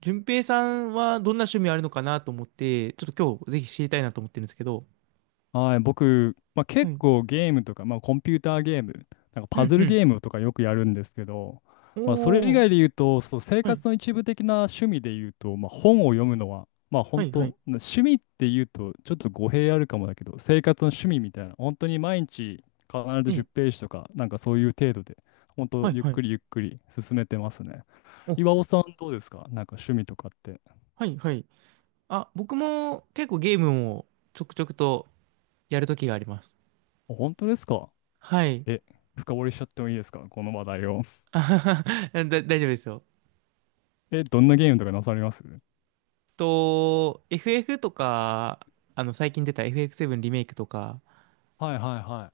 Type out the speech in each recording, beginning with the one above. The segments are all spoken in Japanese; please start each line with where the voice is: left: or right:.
right: 順平さんはどんな趣味あるのかなと思って、ちょっと今日ぜひ知りたいなと思ってるんですけど。
left: はい、僕、
right: は
left: 結
right: い。
left: 構ゲームとか、コンピューターゲーム、なんか
right: う
left: パ
right: ん
left: ズ
right: う
left: ル
right: ん。
left: ゲームとかよくやるんですけど、それ以
right: おー。
left: 外で言うと、そう、生
right: はい。
left: 活の一部的な趣味で言うと、本を読むのは、
right: は
left: 本
right: い、は
left: 当、な
right: い。
left: 趣味って言うとちょっと語弊あるかもだけど、生活の趣味みたいな、本当に毎日必ず
right: ええ。
left: 10ページとか、なんかそういう程度で、本当、
right: はい、
left: ゆっ
right: はい。
left: くりゆっくり進めてますね。
right: お、
left: 岩尾さん、どうですか、なんか趣味とかって。
right: はい、はい。あ、僕も結構ゲームをちょくちょくとやるときがあります。
left: あ、本当ですか。
right: はい。
left: え、深掘りしちゃってもいいですか、この話題を。
right: 大丈夫ですよ。
left: え、どんなゲームとかなされます。
right: FF とか、最近出た FF7 リメイクとか、
left: はいはいは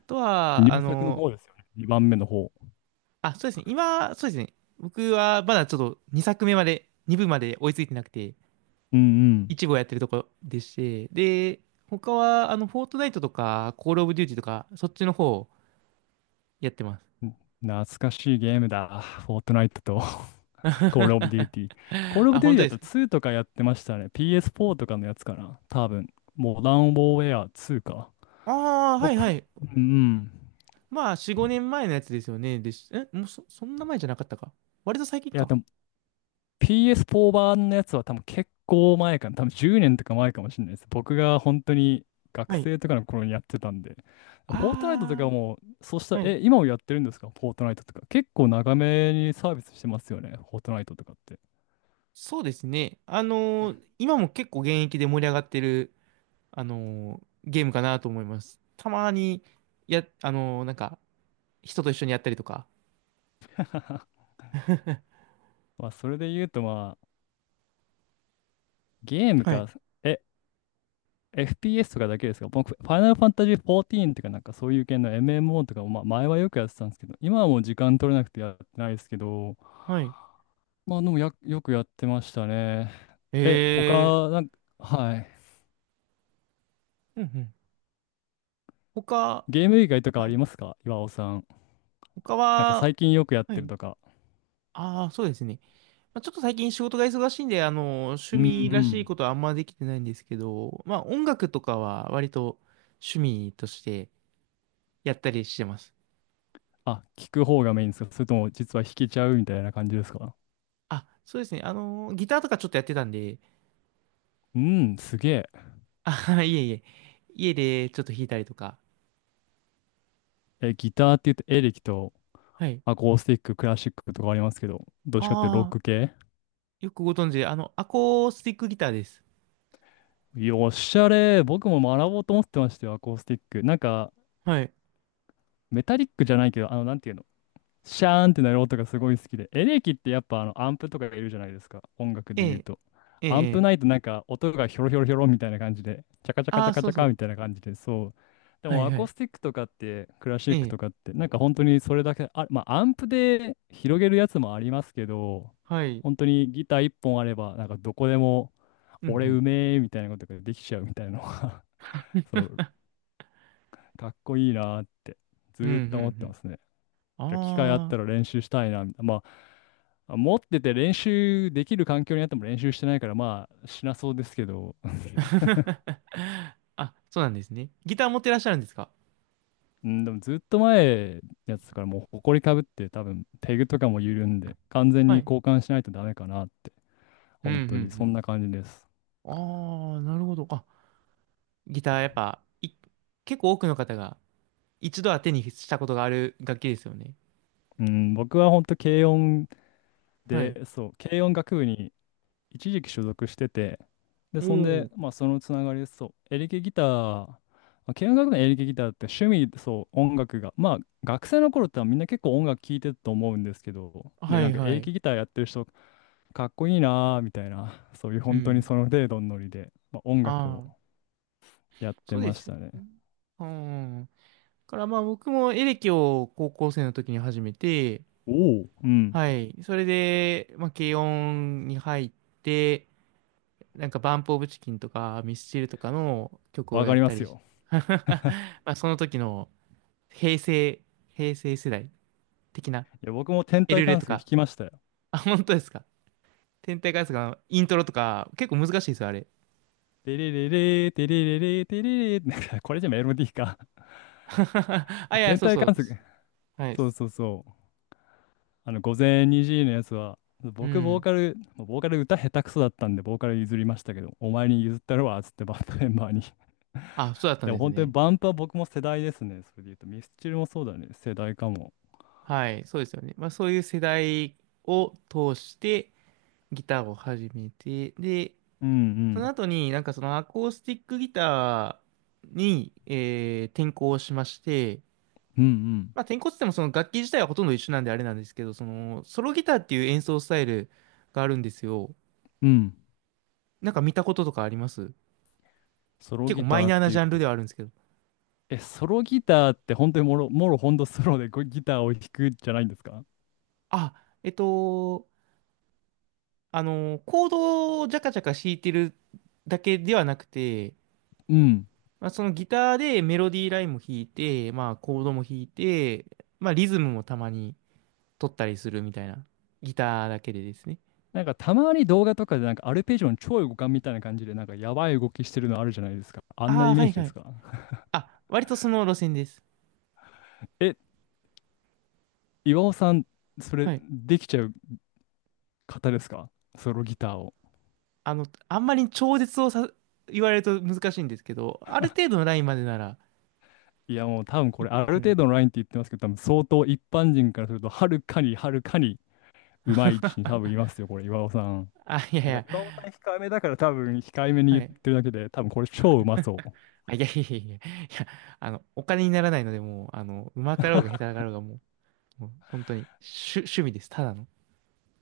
right: あと
left: い。
right: は、
left: 入作の方ですよね。2番目の方。
right: あ、そうですね。今、そうですね。僕はまだちょっと2作目まで、2部まで追いついてなくて、
left: うん
right: 一部をやってるとこでして、で、他は、フォートナイトとか、コールオブデューティとか、そっちの方をやってます。
left: うん。懐かしいゲームだ。フォートナイトと コールオブデューティー。コールオ
right: あ、
left: ブデューティ
right: 本
left: ー
right: 当
left: だっ
right: ですか？
left: たら2とかやってましたね。PS4 とかのやつかな。多分。モダンウォーウェア2か。
right: ああー、はい
left: 僕、
right: は
left: う
right: い。
left: んうん。
right: まあ、4、5年前のやつですよね。え、もうそんな前じゃなかったか。割と最近
left: いや、
right: か。
left: でも PS4 版のやつは多分結構前かな、多分10年とか前かもしれないです。僕が本当に学
right: はい。
left: 生とかの頃にやってたんで。フォートナイトとか
right: あ
left: も、そうした
right: あ、は
left: ら、
right: い。
left: え、今もやってるんですか、フォートナイトとか。結構長めにサービスしてますよね、フォートナイトとかって。
right: そうですね。今も結構現役で盛り上がってる、あのーゲームかなと思います。たまに、や、あのーなんか、人と一緒にやったりとか。
left: それで言うとゲーム
right: はい。
left: か、え、FPS とかだけですか。僕、ファイナルファンタジー14とかなんかそういう系の MMO とかも、前はよくやってたんですけど、今はもう時間取れなくてやってないですけど、
right: はい。
left: でもや、よくやってましたね。え、
right: ええ。
left: 他、なんか、はい。
right: うんうん。他、
left: ゲーム以外とかあ
right: は
left: り
right: い。
left: ますか、岩尾さん。
right: 他
left: なんか
right: は、
left: 最近よくやっ
right: は
left: てる
right: い。
left: とか。
right: ああ、そうですね。まあ、ちょっと最近仕事が忙しいんで、
left: う
right: 趣
left: んう
right: 味らしいこ
left: ん。
right: とはあんまできてないんですけど、まあ、音楽とかは割と趣味としてやったりしてます。
left: あ、聞く方がメインですか、それとも実は弾けちゃうみたいな感じですか。
right: あ、そうですね。ギターとかちょっとやってたんで、
left: うん、すげえ。
right: あはは、いえいえ。家でちょっと弾いたりとか。
left: え、ギターって言うとエレキと
right: はい。
left: アコースティック、クラシックとかありますけど、どっちかっていうとロッ
right: ああ、
left: ク系。
right: よくご存知で、アコースティックギターです。
left: よっしゃれー。僕も学ぼうと思ってましたよ、アコースティック。なんか、
right: はい。
left: メタリックじゃないけど、なんていうの。シャーンってなる音がすごい好きで。エレキってやっぱアンプとかがいるじゃないですか。音楽
right: え
left: で言う
right: え、
left: と。
right: ええ、
left: アン
right: え
left: プ
right: え。
left: ないとなんか音がヒョロヒョロヒョロみたいな感じで、チャカチャカ
right: あ
left: チャ
right: あ、
left: カ
right: そ
left: チ
right: う
left: ャ
right: そ
left: カみ
right: う。
left: たいな感じで、そう。で
right: は
left: も
right: い
left: ア
right: は
left: コー
right: い。
left: スティックとかって、クラシ
right: え
left: ック
right: え、
left: とかって、なんか本当にそれだけ、あ、アンプで広げるやつもありますけど、
right: はい。
left: 本当にギター一本あれば、なんかどこでも、
right: うんう
left: 俺う
right: ん。
left: めえみたいなことができちゃうみたいなのが そう、かっこいいなーって、ず
right: うんう
left: ーっと思って
right: ん
left: ますね。
right: うん。
left: 機会あっ
right: あ
left: たら練習したいな、みたいな。持ってて練習できる環境にあっても練習してないから、しなそうですけど、
right: あ。あ、そうなんですね。ギター持ってらっしゃるんですか？
left: うん、でもずっと前のやつからもう埃かぶって多分ペグとかも緩んで完全に
right: はい。
left: 交換しないとダメかなって、
right: うんう
left: 本当にそん
right: ん
left: な感じです。
right: うん。ああ、なるほど。あ、ギターやっぱ、結構多くの方が一度は手にしたことがある楽器ですよね。
left: うん、僕は本当軽音
right: はい。
left: で、そう、軽音楽部に一時期所属してて、で、そんで、
right: お
left: そのつながりで、そう、エレキギター、軽音楽のエレキギターって趣味で、そう、音楽が、学生の頃ってみんな結構音楽聴いてると思うんですけど、
right: お。
left: で、
right: は
left: な
right: い
left: んかエ
right: は
left: レ
right: い。
left: キギターやってる人、かっこいいなーみたいな、そういう
right: う
left: 本当に
right: ん。
left: その程度のノリで、音楽
right: あ
left: を
right: あ、
left: やって
right: そうで
left: まし
right: すよ
left: たね。
right: ね。うん。からまあ僕もエレキを高校生の時に始めて、
left: おお。うん、
right: はい。それで、まあ軽音に入って、なんかバンプオブチキンとかミスチルとかの曲を
left: わ
right: や
left: か
right: っ
left: りま
right: た
left: す
right: りし
left: よ。
right: ま あその時の平成、平成世代的な
left: いや、僕も天
right: エ
left: 体
right: ルレ
left: 観
right: と
left: 測弾
right: か。
left: きましたよ。
right: あ、本当ですか。天体観測のイントロとか結構難しいですよ、あれ。
left: テレレレー、テレレレー、テレレレー、なんかこれじゃメロディーか。
right: あ、い や、
left: 天
right: そう
left: 体
right: そ
left: 観
right: う。
left: 測。
right: はい。
left: そうそうそう。あの、午前2時のやつは、
right: う
left: 僕、ボー
right: ん。
left: カル、ボーカル歌下手くそだったんで、ボーカル譲りましたけど、お前に譲ったるわ、つってバンドメンバーに。
right: あ、そうだっ たん
left: でも
right: です
left: 本当に
right: ね。
left: バンプは僕も世代ですね。それで言うと、ミスチルもそうだね。世代かも。
right: はい、そうですよね。まあそういう世代を通してギターを始めて、で、
left: うんう
right: その
left: ん。
right: 後に、なんかそのアコースティックギターに、転向しまして、
left: うん
right: まあ転向って言ってもその楽器自体はほとんど一緒なんであれなんですけど、そのソロギターっていう演奏スタイルがあるんですよ。
left: うん。うん。
right: なんか見たこととかあります？
left: ソロ
right: 結構
left: ギ
right: マイ
left: ターっ
right: ナーな
left: てい
right: ジ
left: う
right: ャンルで
left: と、
right: はあるんですけど。
left: え、ソロギターって本当にもろ、もろほんとソロでこうギターを弾くじゃないんですか。
right: あ、えっと、コードをジャカジャカ弾いてるだけではなくて、
left: うん。
right: まあ、そのギターでメロディーラインも弾いて、まあコードも弾いて、まあリズムもたまに。撮ったりするみたいな。ギターだけでですね。
left: なんかたまに動画とかでなんかアルペジオの超互換みたいな感じでなんかやばい動きしてるのあるじゃないですか。あんな
right: ああ、
left: イ
right: は
left: メー
right: い
left: ジ
right: は
left: で
right: い。
left: すか。
right: あ、割とその路線です。
left: え、岩尾さん、それ
right: はい。
left: できちゃう方ですか、ソロギターを。
right: あんまり超絶をさ、言われると難しいんですけど、ある程度のラインまでなら
left: いやもう多分こ
right: い
left: れ
right: け
left: あ
right: る
left: る
right: と思う。
left: 程度のラインって言ってますけど、多分相当一般人からするとはるかにはるかにうまい位置に多分いますよ、これ岩尾さん。
right: あ、いやい
left: なんか
right: や、
left: 岩尾さん控えめだから多分控えめに
right: は
left: 言っ
right: い。
left: てるだけで、多分これ超うまそう。い
right: あ、いやいやいやいや、いや、お金にならないので、もう、うまかろうが下手だろうが、もう本当に、趣味です。ただの。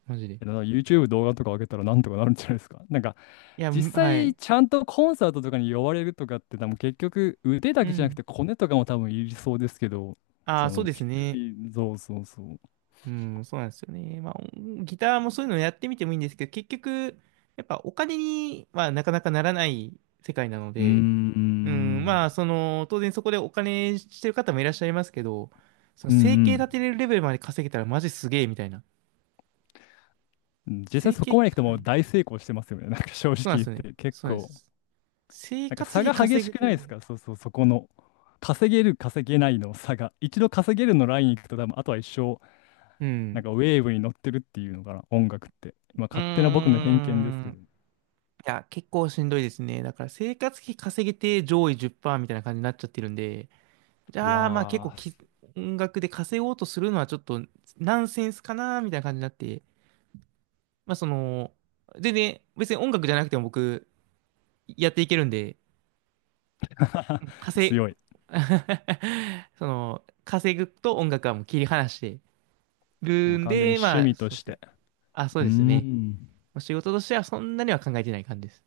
right: マジで。い
left: やだから YouTube 動画とか上げたらなんとかなるんじゃないですか。なんか
right: や、
left: 実
right: は
left: 際
right: い。
left: ちゃんとコンサートとかに呼ばれるとかって多分結局腕だ
right: う
left: けじゃなく
right: ん。
left: てコネとかも多分いりそうですけど、
right: あ
left: そ
right: あ、
left: の
right: そうです
left: 趣
right: ね。
left: 味、日々そうそうそう。
right: うん、そうなんですよね。まあ、ギターもそういうのやってみてもいいんですけど、結局、やっぱお金にはなかなかならない世界なの
left: うー
right: で、うん、
left: ん。
right: まあ、当然そこでお金してる方もいらっしゃいますけど、その
left: う
right: 生計
left: ん
right: 立てれるレベルまで稼げたらマジすげえみたいな。
left: うん。実際
right: 生
left: そこ
right: 計、
left: まで行くと
right: は
left: もう
right: い。
left: 大成功してますよね。なんか正直
right: そうなんで
left: 言っ
right: すよね。
left: て結
right: そうなんで
left: 構。
right: す。生
left: なんか
right: 活
left: 差
right: 費
left: が激
right: 稼
left: し
right: ぐ
left: くない
right: 程
left: です
right: 度。
left: か、そうそう、そこの。稼げる、稼げないの差が。一度稼げるのライン行くと多分、あとは一生、
right: う
left: なん
right: ん。
left: かウェーブに乗ってるっていうのかな、音楽って。
right: う
left: まあ勝手な僕の
right: ー
left: 偏見ですけ
right: ん。
left: ど。
right: いや、結構しんどいですね。だから生活費稼げて上位10%みたいな感じになっちゃってるんで、じゃあ、まあ結構
left: わ
right: き、音楽で稼ごうとするのはちょっとナンセンスかなみたいな感じになって、まあ全然別に音楽じゃなくても僕やっていけるんで、
left: あ、
right: 稼い、
left: 強い。
right: 稼ぐと音楽はもう切り離して
left: も
right: る
left: う
right: ん
left: 完全に
right: で、
left: 趣
right: まあ
left: 味と
right: そうで
left: し
right: すね。
left: て。
right: あ、そう
left: うー
right: ですね。
left: ん。
right: 仕事としてはそんなには考えてない感じです。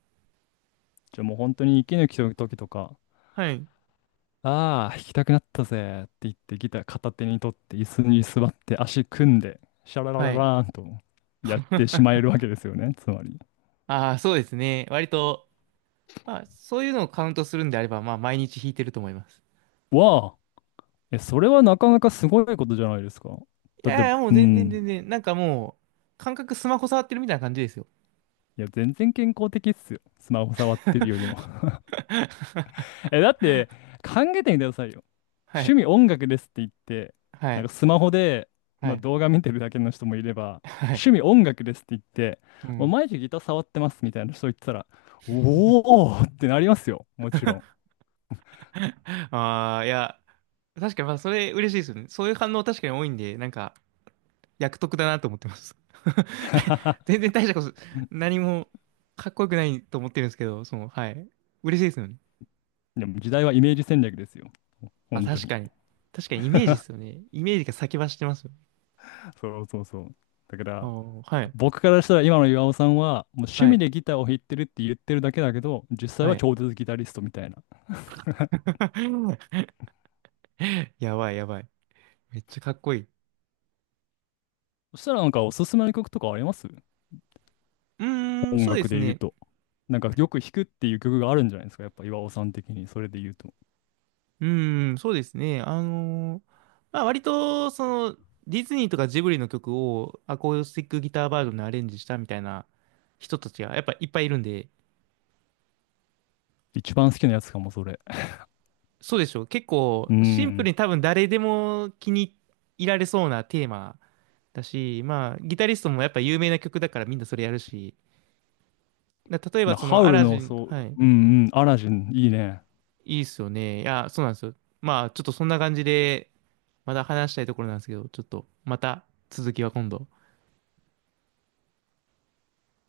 left: じゃあもう本当に息抜きの時とか、
right: はい。
left: ああ、弾きたくなったぜって言ってギター片手に取って椅子に座って足組んでシャラララ
right: はい。
left: ラーンとやってし まえるわけですよね、つまり。
right: ああ、そうですね。割と、まあそういうのをカウントするんであれば、まあ毎日弾いてると思います。
left: わあ、え、それはなかなかすごいことじゃないですか。
right: い
left: だって、
right: やいや、もう
left: う
right: 全然
left: ん。
right: 全然、なんかもう、感覚スマホ触ってるみたいな感じですよ。
left: いや、全然健康的っすよ。スマホ触ってるよりも。え、だって、考えてみてくださいよ。
right: は
left: 趣
right: い。
left: 味音楽ですって言って、
right: は
left: なん
right: い。
left: かスマホで、
right: はい。
left: 動画見てるだけの人もいれば、
right: はい。
left: 趣味音楽ですって言って、
right: う
left: もう
right: ん。
left: 毎日ギター触ってますみたいな人言ってたら、おーってなりますよ。もちろん。
right: ああ、いや、確かに、まあ、それ嬉しいですよね。そういう反応確かに多いんで、なんか、役得だなと思ってます。大全然大したこと、何もかっこよくないと思ってるんですけど、はい。嬉しいですよね。
left: でも時代はイメージ戦略ですよ。
right: あ、
left: 本当
right: 確
left: に。
right: かに。確かにイメージですよね。イメージが先走ってますよね。
left: そうそうそう。だか
right: あ
left: ら、
right: あ、はい。
left: 僕からしたら今の岩尾さんは、もう趣
right: は
left: 味
right: い。
left: でギターを弾いてるって言ってるだけだけど、実際
right: は
left: は
right: い。
left: 超絶ギタリストみたいな。
right: やばい、やばい。めっちゃかっこいい。
left: そしたらなんかおすすめの曲とかあります、
right: うーん、
left: 音
right: そうで
left: 楽
right: す
left: で言う
right: ね。
left: と。なんかよく弾くっていう曲があるんじゃないですか、やっぱ岩尾さん的に、それで言うと。
right: うーん、そうですね。まあ割と、の、ディズニーとかジブリの曲をアコースティックギターバージョンでアレンジしたみたいな人たちがやっぱいっぱいいるんで、
left: 一番好きなやつかも、それ。
right: そうでしょう。結構
left: う
right: シンプル
left: ん。
right: に多分誰でも気に入られそうなテーマだし、まあギタリストもやっぱ有名な曲だからみんなそれやるし、例えば
left: だ
right: そ
left: ハ
right: の
left: ウ
right: ア
left: ル
right: ラ
left: の、
right: ジン、
left: そう、
right: はい。
left: うんうん、アラジン、いいね。
right: いいっすよね。いや、そうなんですよ。まあ、ちょっとそんな感じで、まだ話したいところなんですけど、ちょっと、また続きは今度。